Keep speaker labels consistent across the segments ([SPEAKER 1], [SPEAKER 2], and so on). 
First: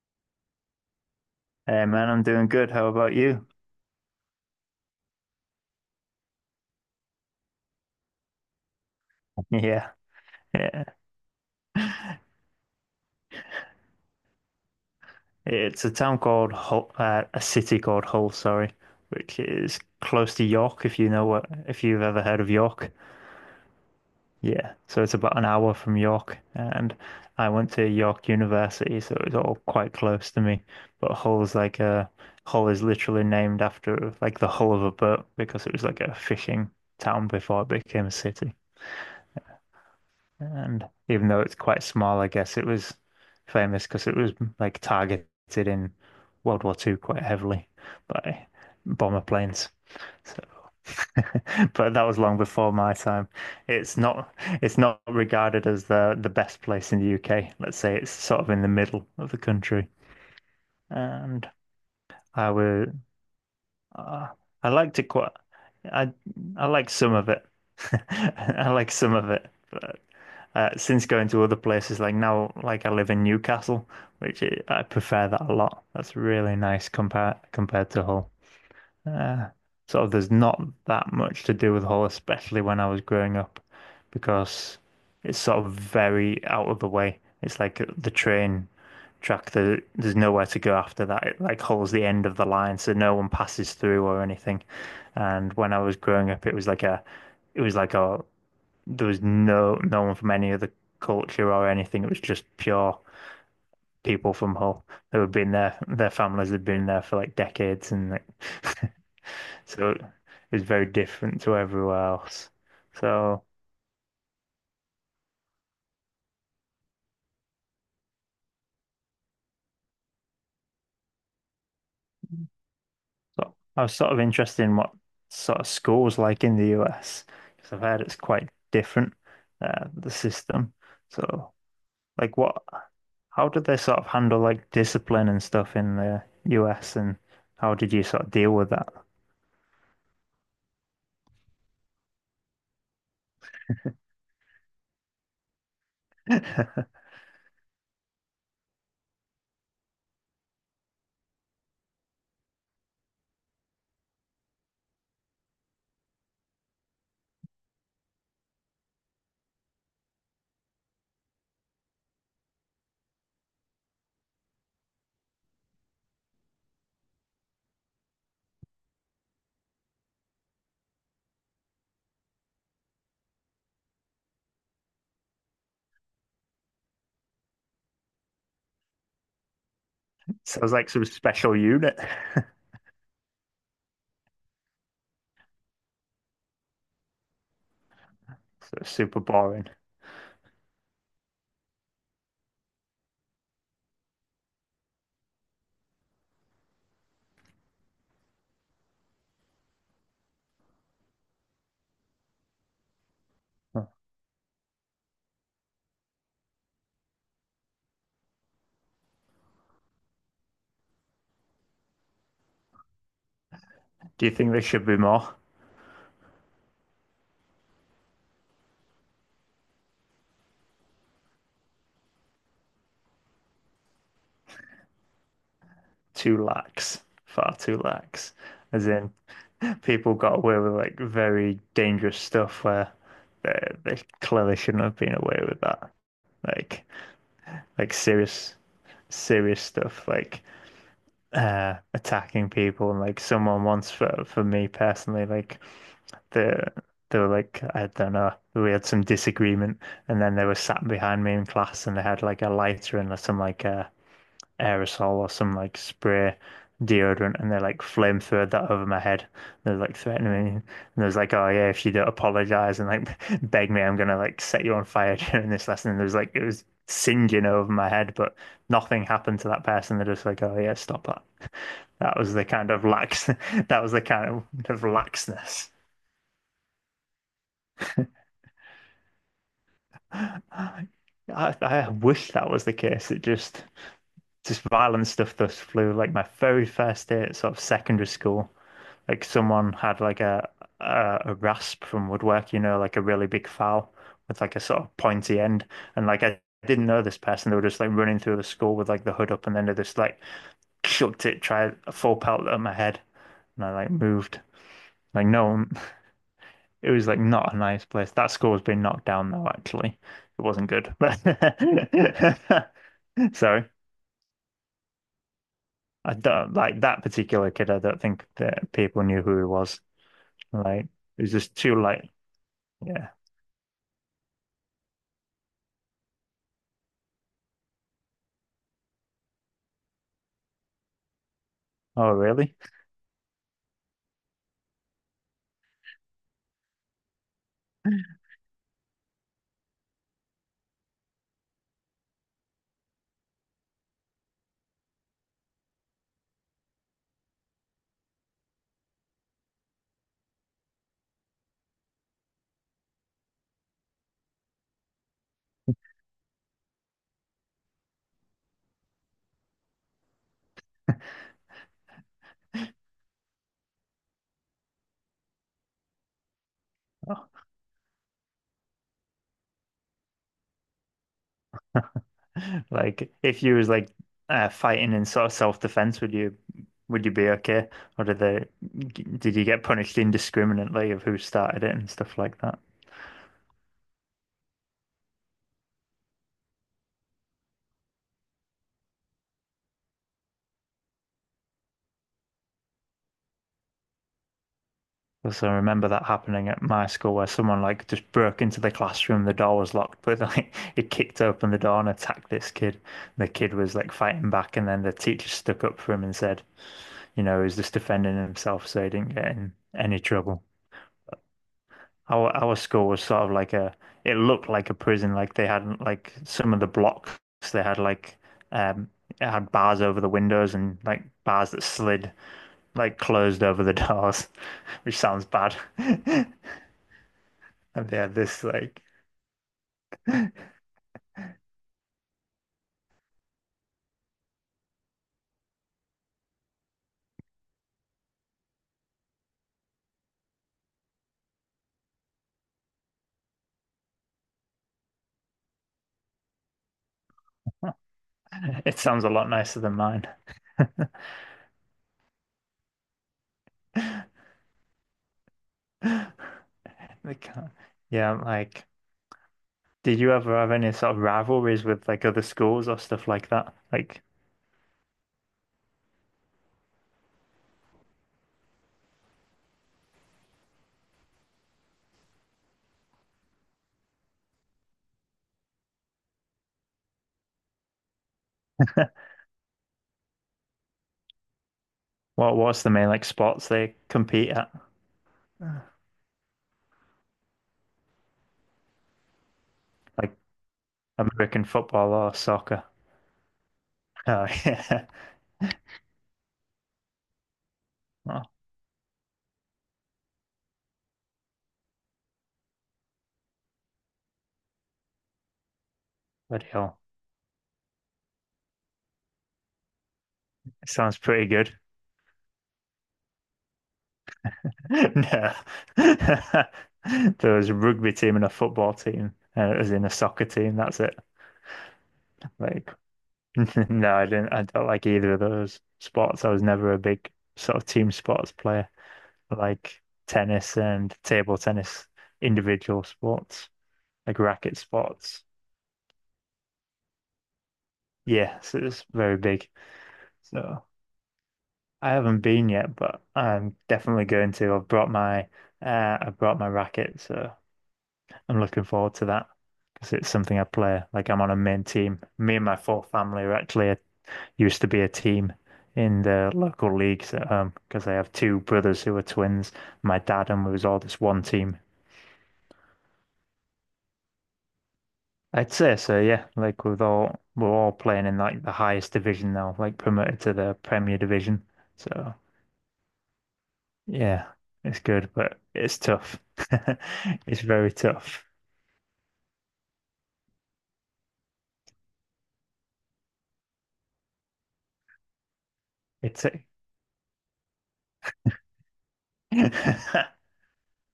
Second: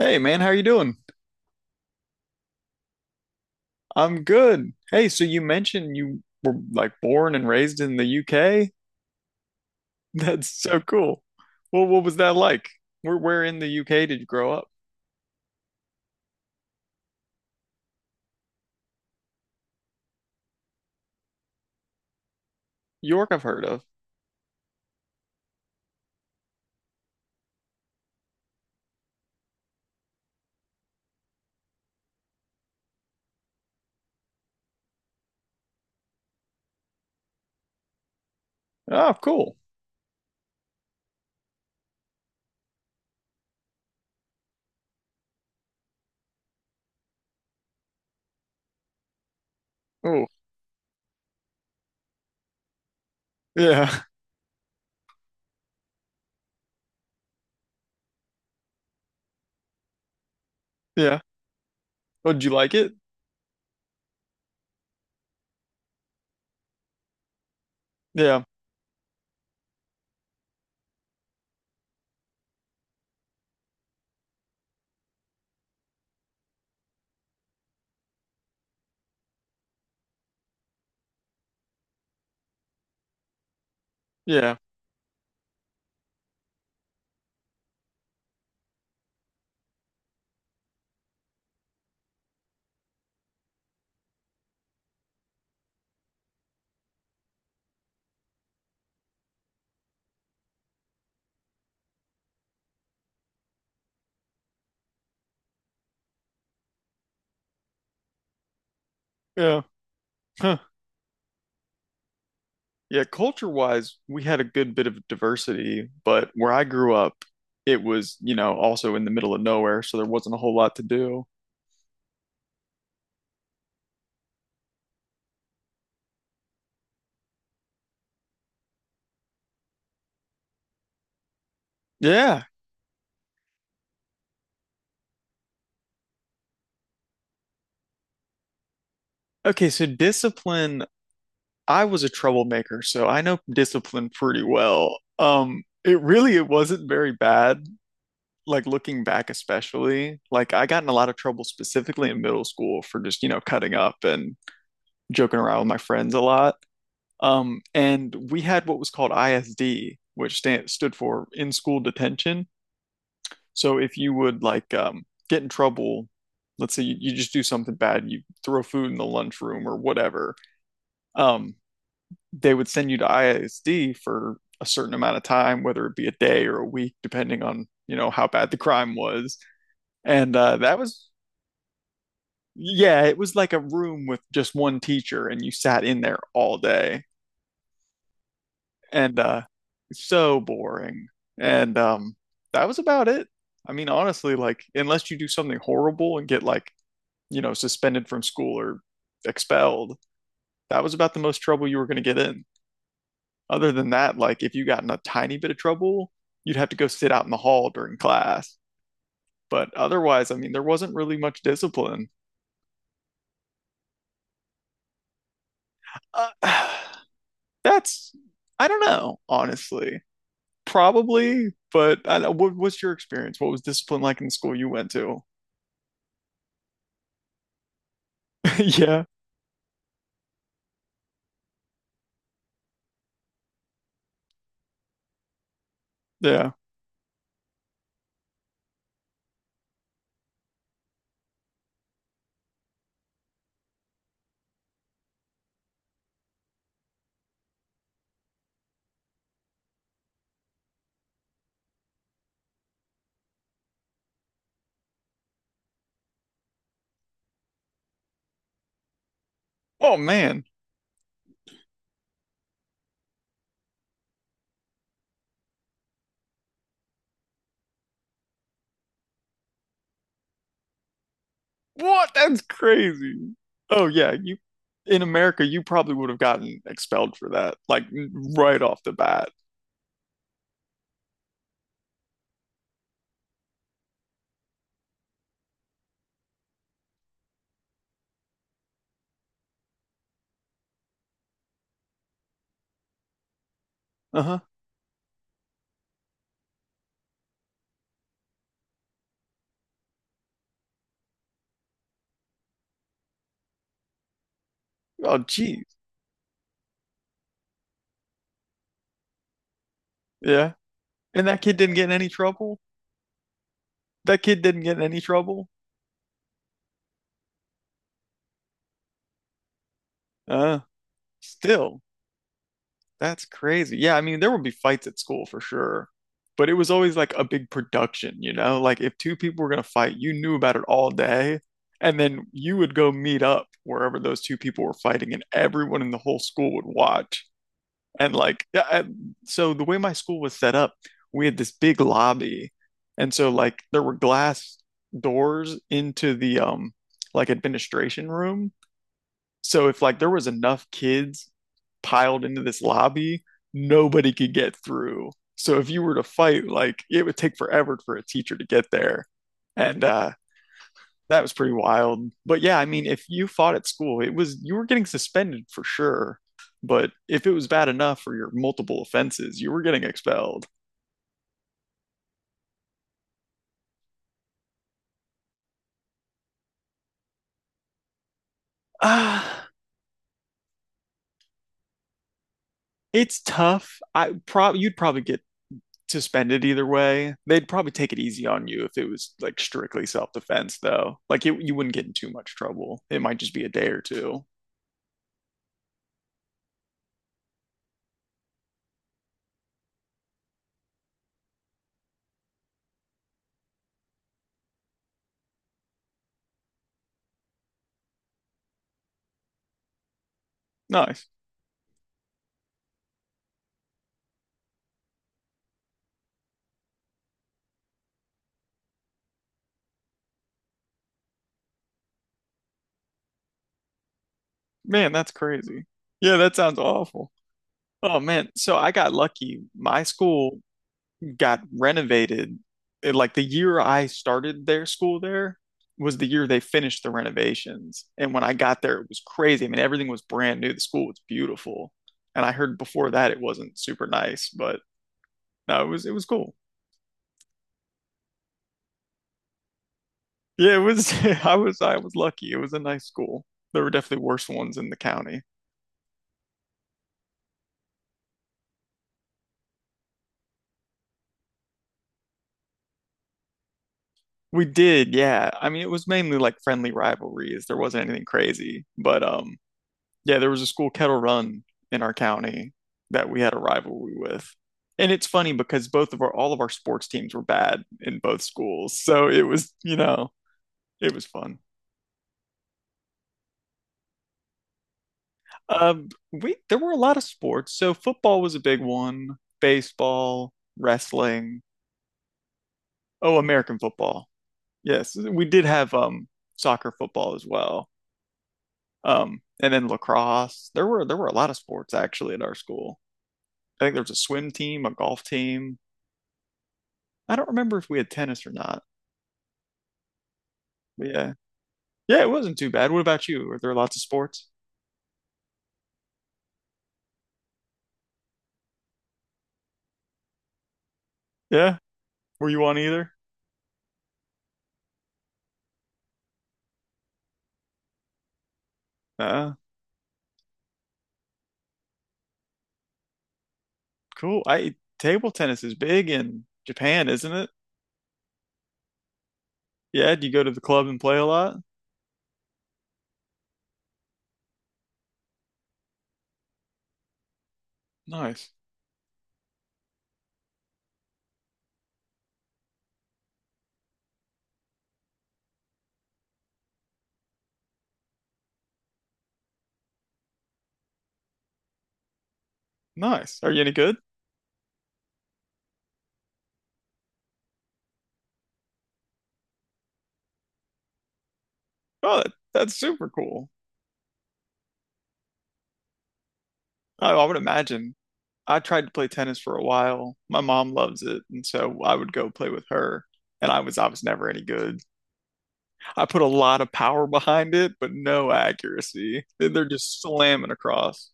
[SPEAKER 1] Hey man, how you doing?
[SPEAKER 2] Hey man, I'm doing good. How about you?
[SPEAKER 1] I'm good. Hey, so you mentioned you were like born and raised in the UK?
[SPEAKER 2] Yeah,
[SPEAKER 1] That's so
[SPEAKER 2] yeah.
[SPEAKER 1] cool. Well, what was that like? Where in the UK did you grow up?
[SPEAKER 2] It's a town called Hull, a city called Hull, sorry, which is close to York, if you've ever heard of York.
[SPEAKER 1] York, I've heard of.
[SPEAKER 2] Yeah, so it's about an hour from York, and I went to York University, so it's all quite close to me. But Hull's like a Hull is literally named after like the hull of a boat because it was like a fishing town before it became a city.
[SPEAKER 1] Oh, cool.
[SPEAKER 2] And even though it's quite small, I guess it was famous because it was like targeted in World War Two quite heavily by bomber planes.
[SPEAKER 1] Oh,
[SPEAKER 2] So, but that was long before my time. It's
[SPEAKER 1] yeah,
[SPEAKER 2] not it's not regarded as the best place in the UK. Let's say it's sort of in the middle of the country.
[SPEAKER 1] yeah.
[SPEAKER 2] And
[SPEAKER 1] Oh, did you
[SPEAKER 2] I
[SPEAKER 1] like it?
[SPEAKER 2] would uh, I liked it quite I I like some of it.
[SPEAKER 1] Yeah,
[SPEAKER 2] I like some of it, but since going to other places, like now, like I live in Newcastle, which I prefer that a lot. That's really nice compared to Hull. Uh, sort of, there's not that much to do with Hull, especially when I was growing up,
[SPEAKER 1] yeah,
[SPEAKER 2] because it's sort of very out of the way. It's like the train track. There's nowhere to go after that. It like holds the end of the line, so no one passes through or anything. And when I was growing up, it was like a there was no one from any other culture or anything. It was just pure people from Hull who had been there. Their families had been there for like decades, and like,
[SPEAKER 1] yeah.
[SPEAKER 2] so it
[SPEAKER 1] Huh.
[SPEAKER 2] was very different to everywhere else.
[SPEAKER 1] Yeah,
[SPEAKER 2] So,
[SPEAKER 1] culture-wise, we had a good bit of diversity, but where I grew up, it was, you know, also in the middle of nowhere, so there wasn't a whole lot to do.
[SPEAKER 2] so I was sort of interested in what sort of schools like in the US, because I've heard it's quite different, the system. So, like,
[SPEAKER 1] Yeah.
[SPEAKER 2] what? How did they sort of handle like discipline and stuff in the US, and how did you sort of deal with that?
[SPEAKER 1] Okay, so discipline I was a troublemaker, so I know discipline pretty well. It really it wasn't very bad, like looking back especially. Like I got in a lot of trouble specifically in middle school for just, you know, cutting up and joking around with my friends a lot. And we had what was called ISD, which stood for in school detention. So if you would like get in trouble, let's say you just do something bad, you throw food in the lunchroom or whatever. Um, they would send you to ISD for a certain amount of time, whether it be a day or a week, depending on, you know, how bad the crime was. And
[SPEAKER 2] Sounds like some special unit.
[SPEAKER 1] yeah, it was like a room with just one teacher and you sat in there all day.
[SPEAKER 2] So it's
[SPEAKER 1] And
[SPEAKER 2] super boring.
[SPEAKER 1] so boring. And that was about it. I mean, honestly, like, unless you do something horrible and get like, you know, suspended from school or expelled, that was about the most trouble you were going to get in. Other
[SPEAKER 2] Do
[SPEAKER 1] than that, like if you got in a tiny bit of trouble, you'd have to go sit out in the hall during class. But otherwise, I mean, there wasn't really much discipline.
[SPEAKER 2] you think there should be more?
[SPEAKER 1] Uh, that's, I don't know, honestly. Probably, but what's your experience? What was discipline like in the school you went to?
[SPEAKER 2] Too lax. Far too lax. As
[SPEAKER 1] Yeah,
[SPEAKER 2] in, people got away with like very dangerous stuff where they, they clearly shouldn't have been away with that.
[SPEAKER 1] yeah.
[SPEAKER 2] Like like serious stuff like attacking people and like someone once for me personally like they they were like I don't know we had some disagreement and then they were sat behind me in class and they had like a lighter and some like aerosol or some like spray deodorant and they like flamethrowed that over my head they were like
[SPEAKER 1] Oh man,
[SPEAKER 2] threatening me and they was like oh yeah if you don't apologize and like beg me I'm gonna like set you on fire during this lesson and there was like it was singeing over my head but nothing happened to that person they're just like oh yeah stop that.
[SPEAKER 1] what?
[SPEAKER 2] That was
[SPEAKER 1] That's
[SPEAKER 2] the kind of lax
[SPEAKER 1] crazy.
[SPEAKER 2] that
[SPEAKER 1] Oh
[SPEAKER 2] was the
[SPEAKER 1] yeah,
[SPEAKER 2] kind
[SPEAKER 1] you
[SPEAKER 2] of
[SPEAKER 1] in America, you
[SPEAKER 2] laxness.
[SPEAKER 1] probably would have gotten expelled for that, like right off the bat.
[SPEAKER 2] I, I wish that was the case. It just violent stuff thus flew. Like my very first day at sort of secondary school, like someone had like a rasp from woodwork, you know, like a really big file
[SPEAKER 1] Uh-huh.
[SPEAKER 2] with like a sort of pointy end. And like I didn't know this person. They were just like running through the school with like the hood up, and then they just like chucked it, tried a full pelt at my head, and I like moved.
[SPEAKER 1] Oh,
[SPEAKER 2] Like
[SPEAKER 1] geez.
[SPEAKER 2] no, it was like not a nice place. That score was being knocked down though, actually. It
[SPEAKER 1] Yeah.
[SPEAKER 2] wasn't good.
[SPEAKER 1] And that kid didn't get in any trouble?
[SPEAKER 2] But so
[SPEAKER 1] That kid didn't get in any trouble?
[SPEAKER 2] I don't like that particular kid. I don't think that people knew who he was.
[SPEAKER 1] Uh,
[SPEAKER 2] Like it was just too
[SPEAKER 1] Still,
[SPEAKER 2] like, yeah.
[SPEAKER 1] that's crazy. Yeah, I mean, there would be fights at school for sure. But it was always like a big production, you know? Like if two people were gonna fight, you knew about it all day, and
[SPEAKER 2] Oh,
[SPEAKER 1] then you
[SPEAKER 2] really?
[SPEAKER 1] would go meet up wherever those two people were fighting, and everyone in the whole school would watch. And like, so the way my school was set up, we had this big lobby. And so like there were glass doors into the like administration room. So if like there was enough kids piled into this lobby, nobody could get through. So if you were to fight, like it would take forever for a teacher to get there. And that was pretty wild. But yeah, I mean, if you fought at school, it was you were getting suspended for sure. But if
[SPEAKER 2] Oh.
[SPEAKER 1] it was bad enough for your multiple offenses, you were getting expelled.
[SPEAKER 2] Like if you was like fighting in sort of self-defense, would you be okay? Or did they did you
[SPEAKER 1] Ah,
[SPEAKER 2] get punished indiscriminately of who started it and stuff like that?
[SPEAKER 1] it's tough. I prob You'd probably get suspended either way. They'd probably take it easy on you if it was like strictly self-defense though. You wouldn't get in too much trouble. It might just be a day or two.
[SPEAKER 2] Because I remember that happening at my school where someone like just broke into the classroom, the door was locked, but like it kicked open the door and attacked this kid. The kid was like fighting back, and then the teacher stuck up for him and said, you know, he was just defending himself so he didn't get in any trouble.
[SPEAKER 1] Nice.
[SPEAKER 2] Our school was sort of like a, it looked like a prison. Like they had like some of the blocks, they had like um it had bars over the windows and like bars that slid like closed over the doors,
[SPEAKER 1] Man,
[SPEAKER 2] which
[SPEAKER 1] that's
[SPEAKER 2] sounds bad.
[SPEAKER 1] crazy. Yeah, that sounds awful.
[SPEAKER 2] Have they
[SPEAKER 1] Oh
[SPEAKER 2] had
[SPEAKER 1] man,
[SPEAKER 2] this
[SPEAKER 1] so I
[SPEAKER 2] like
[SPEAKER 1] got lucky. My school got renovated. Like the year I started their school there was the year they finished the renovations. And when I got there, it was crazy. I mean, everything was brand new. The school was beautiful. And I heard before that it wasn't super nice, but no, it was cool.
[SPEAKER 2] it sounds a lot nicer than mine.
[SPEAKER 1] Yeah, it was I was lucky. It was a nice school. There were definitely worse ones in the county.
[SPEAKER 2] They can't. Yeah, like did you ever have any sort of rivalries with like other schools or stuff like that? Like
[SPEAKER 1] We did, yeah. I mean, it was mainly like friendly rivalries. There wasn't anything crazy, but yeah, there was a school kettle run in our county that we had a rivalry with. And it's funny because both of our all of our sports teams were bad in both schools. So it was, you know, it was fun.
[SPEAKER 2] what what's the main like sports they compete at?
[SPEAKER 1] We there were a lot of sports. So football was a big one,
[SPEAKER 2] Like
[SPEAKER 1] baseball, wrestling.
[SPEAKER 2] American football or soccer?
[SPEAKER 1] Oh, American football.
[SPEAKER 2] Oh yeah.
[SPEAKER 1] Yes, we did have soccer football as well.
[SPEAKER 2] Oh,
[SPEAKER 1] And then lacrosse. There were a lot of sports actually at our school. I think there was a swim team, a golf team.
[SPEAKER 2] bloody hell.
[SPEAKER 1] I don't remember if we had tennis or not.
[SPEAKER 2] It
[SPEAKER 1] But
[SPEAKER 2] sounds
[SPEAKER 1] yeah.
[SPEAKER 2] pretty good.
[SPEAKER 1] Yeah, it wasn't too bad. What about you? Were there lots of sports?
[SPEAKER 2] No. There was a rugby team and a football team, and it was in a soccer team, that's it.
[SPEAKER 1] Yeah. Were you on
[SPEAKER 2] Like
[SPEAKER 1] either?
[SPEAKER 2] no, I didn't. I don't like either of those sports. I was never a big sort of team sports player,
[SPEAKER 1] Uh,
[SPEAKER 2] like tennis and table tennis, individual sports, like
[SPEAKER 1] cool. I
[SPEAKER 2] racket
[SPEAKER 1] Table
[SPEAKER 2] sports.
[SPEAKER 1] tennis is big in Japan, isn't it?
[SPEAKER 2] Yeah, so it's very big.
[SPEAKER 1] Yeah, do you go to the
[SPEAKER 2] So
[SPEAKER 1] club and play a lot?
[SPEAKER 2] I haven't been yet, but I'm definitely going to. I've brought my I brought my racket, so
[SPEAKER 1] Nice.
[SPEAKER 2] I'm looking forward to that because it's something I play. Like I'm on a main team. Me and my full family are actually a used to be a team in the local leagues because I have two brothers who are twins. My dad and we was all this one team.
[SPEAKER 1] Nice. Are you any good?
[SPEAKER 2] I'd say so, yeah. Like we're all playing in like the highest division now, like promoted to the Premier Division.
[SPEAKER 1] Oh,
[SPEAKER 2] So
[SPEAKER 1] that's super cool.
[SPEAKER 2] yeah, it's good, but it's tough.
[SPEAKER 1] I would
[SPEAKER 2] It's very
[SPEAKER 1] imagine.
[SPEAKER 2] tough.
[SPEAKER 1] I tried to play tennis for a while. My mom loves it, and so I would go play with her. And I was never any good. I put a
[SPEAKER 2] It's
[SPEAKER 1] lot
[SPEAKER 2] a...
[SPEAKER 1] of power behind it, but no accuracy. They're just slamming across.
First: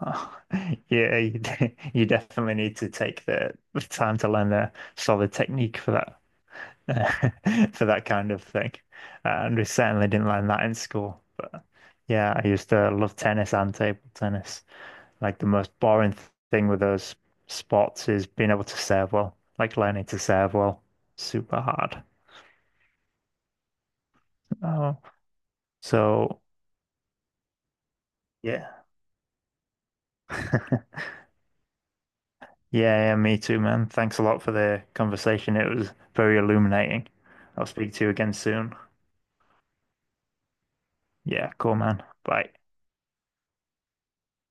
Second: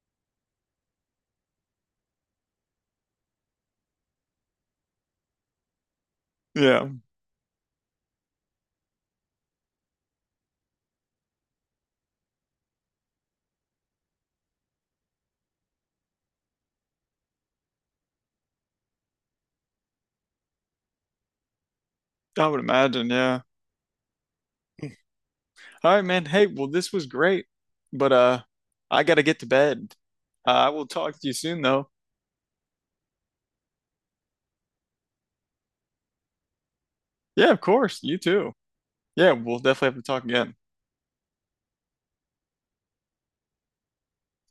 [SPEAKER 2] Oh, yeah, you definitely need to take the time to learn a solid technique for that.
[SPEAKER 1] Yeah,
[SPEAKER 2] For that kind of thing. And we certainly didn't learn that in school. But yeah, I used to love tennis and table tennis. Like the most boring thing with those sports is being able to serve well, like learning to serve well. Super hard.
[SPEAKER 1] I would imagine. Yeah.
[SPEAKER 2] Oh,
[SPEAKER 1] All right, man.
[SPEAKER 2] so
[SPEAKER 1] Hey, well, this was great, but
[SPEAKER 2] yeah.
[SPEAKER 1] I gotta get to bed. I will talk to you soon, though.
[SPEAKER 2] Yeah, yeah, me too, man. Thanks a lot for the conversation. It was very illuminating.
[SPEAKER 1] Yeah, of
[SPEAKER 2] I'll speak
[SPEAKER 1] course.
[SPEAKER 2] to you
[SPEAKER 1] You
[SPEAKER 2] again
[SPEAKER 1] too.
[SPEAKER 2] soon.
[SPEAKER 1] Yeah, we'll definitely have to talk again.
[SPEAKER 2] Yeah, cool, man. Bye.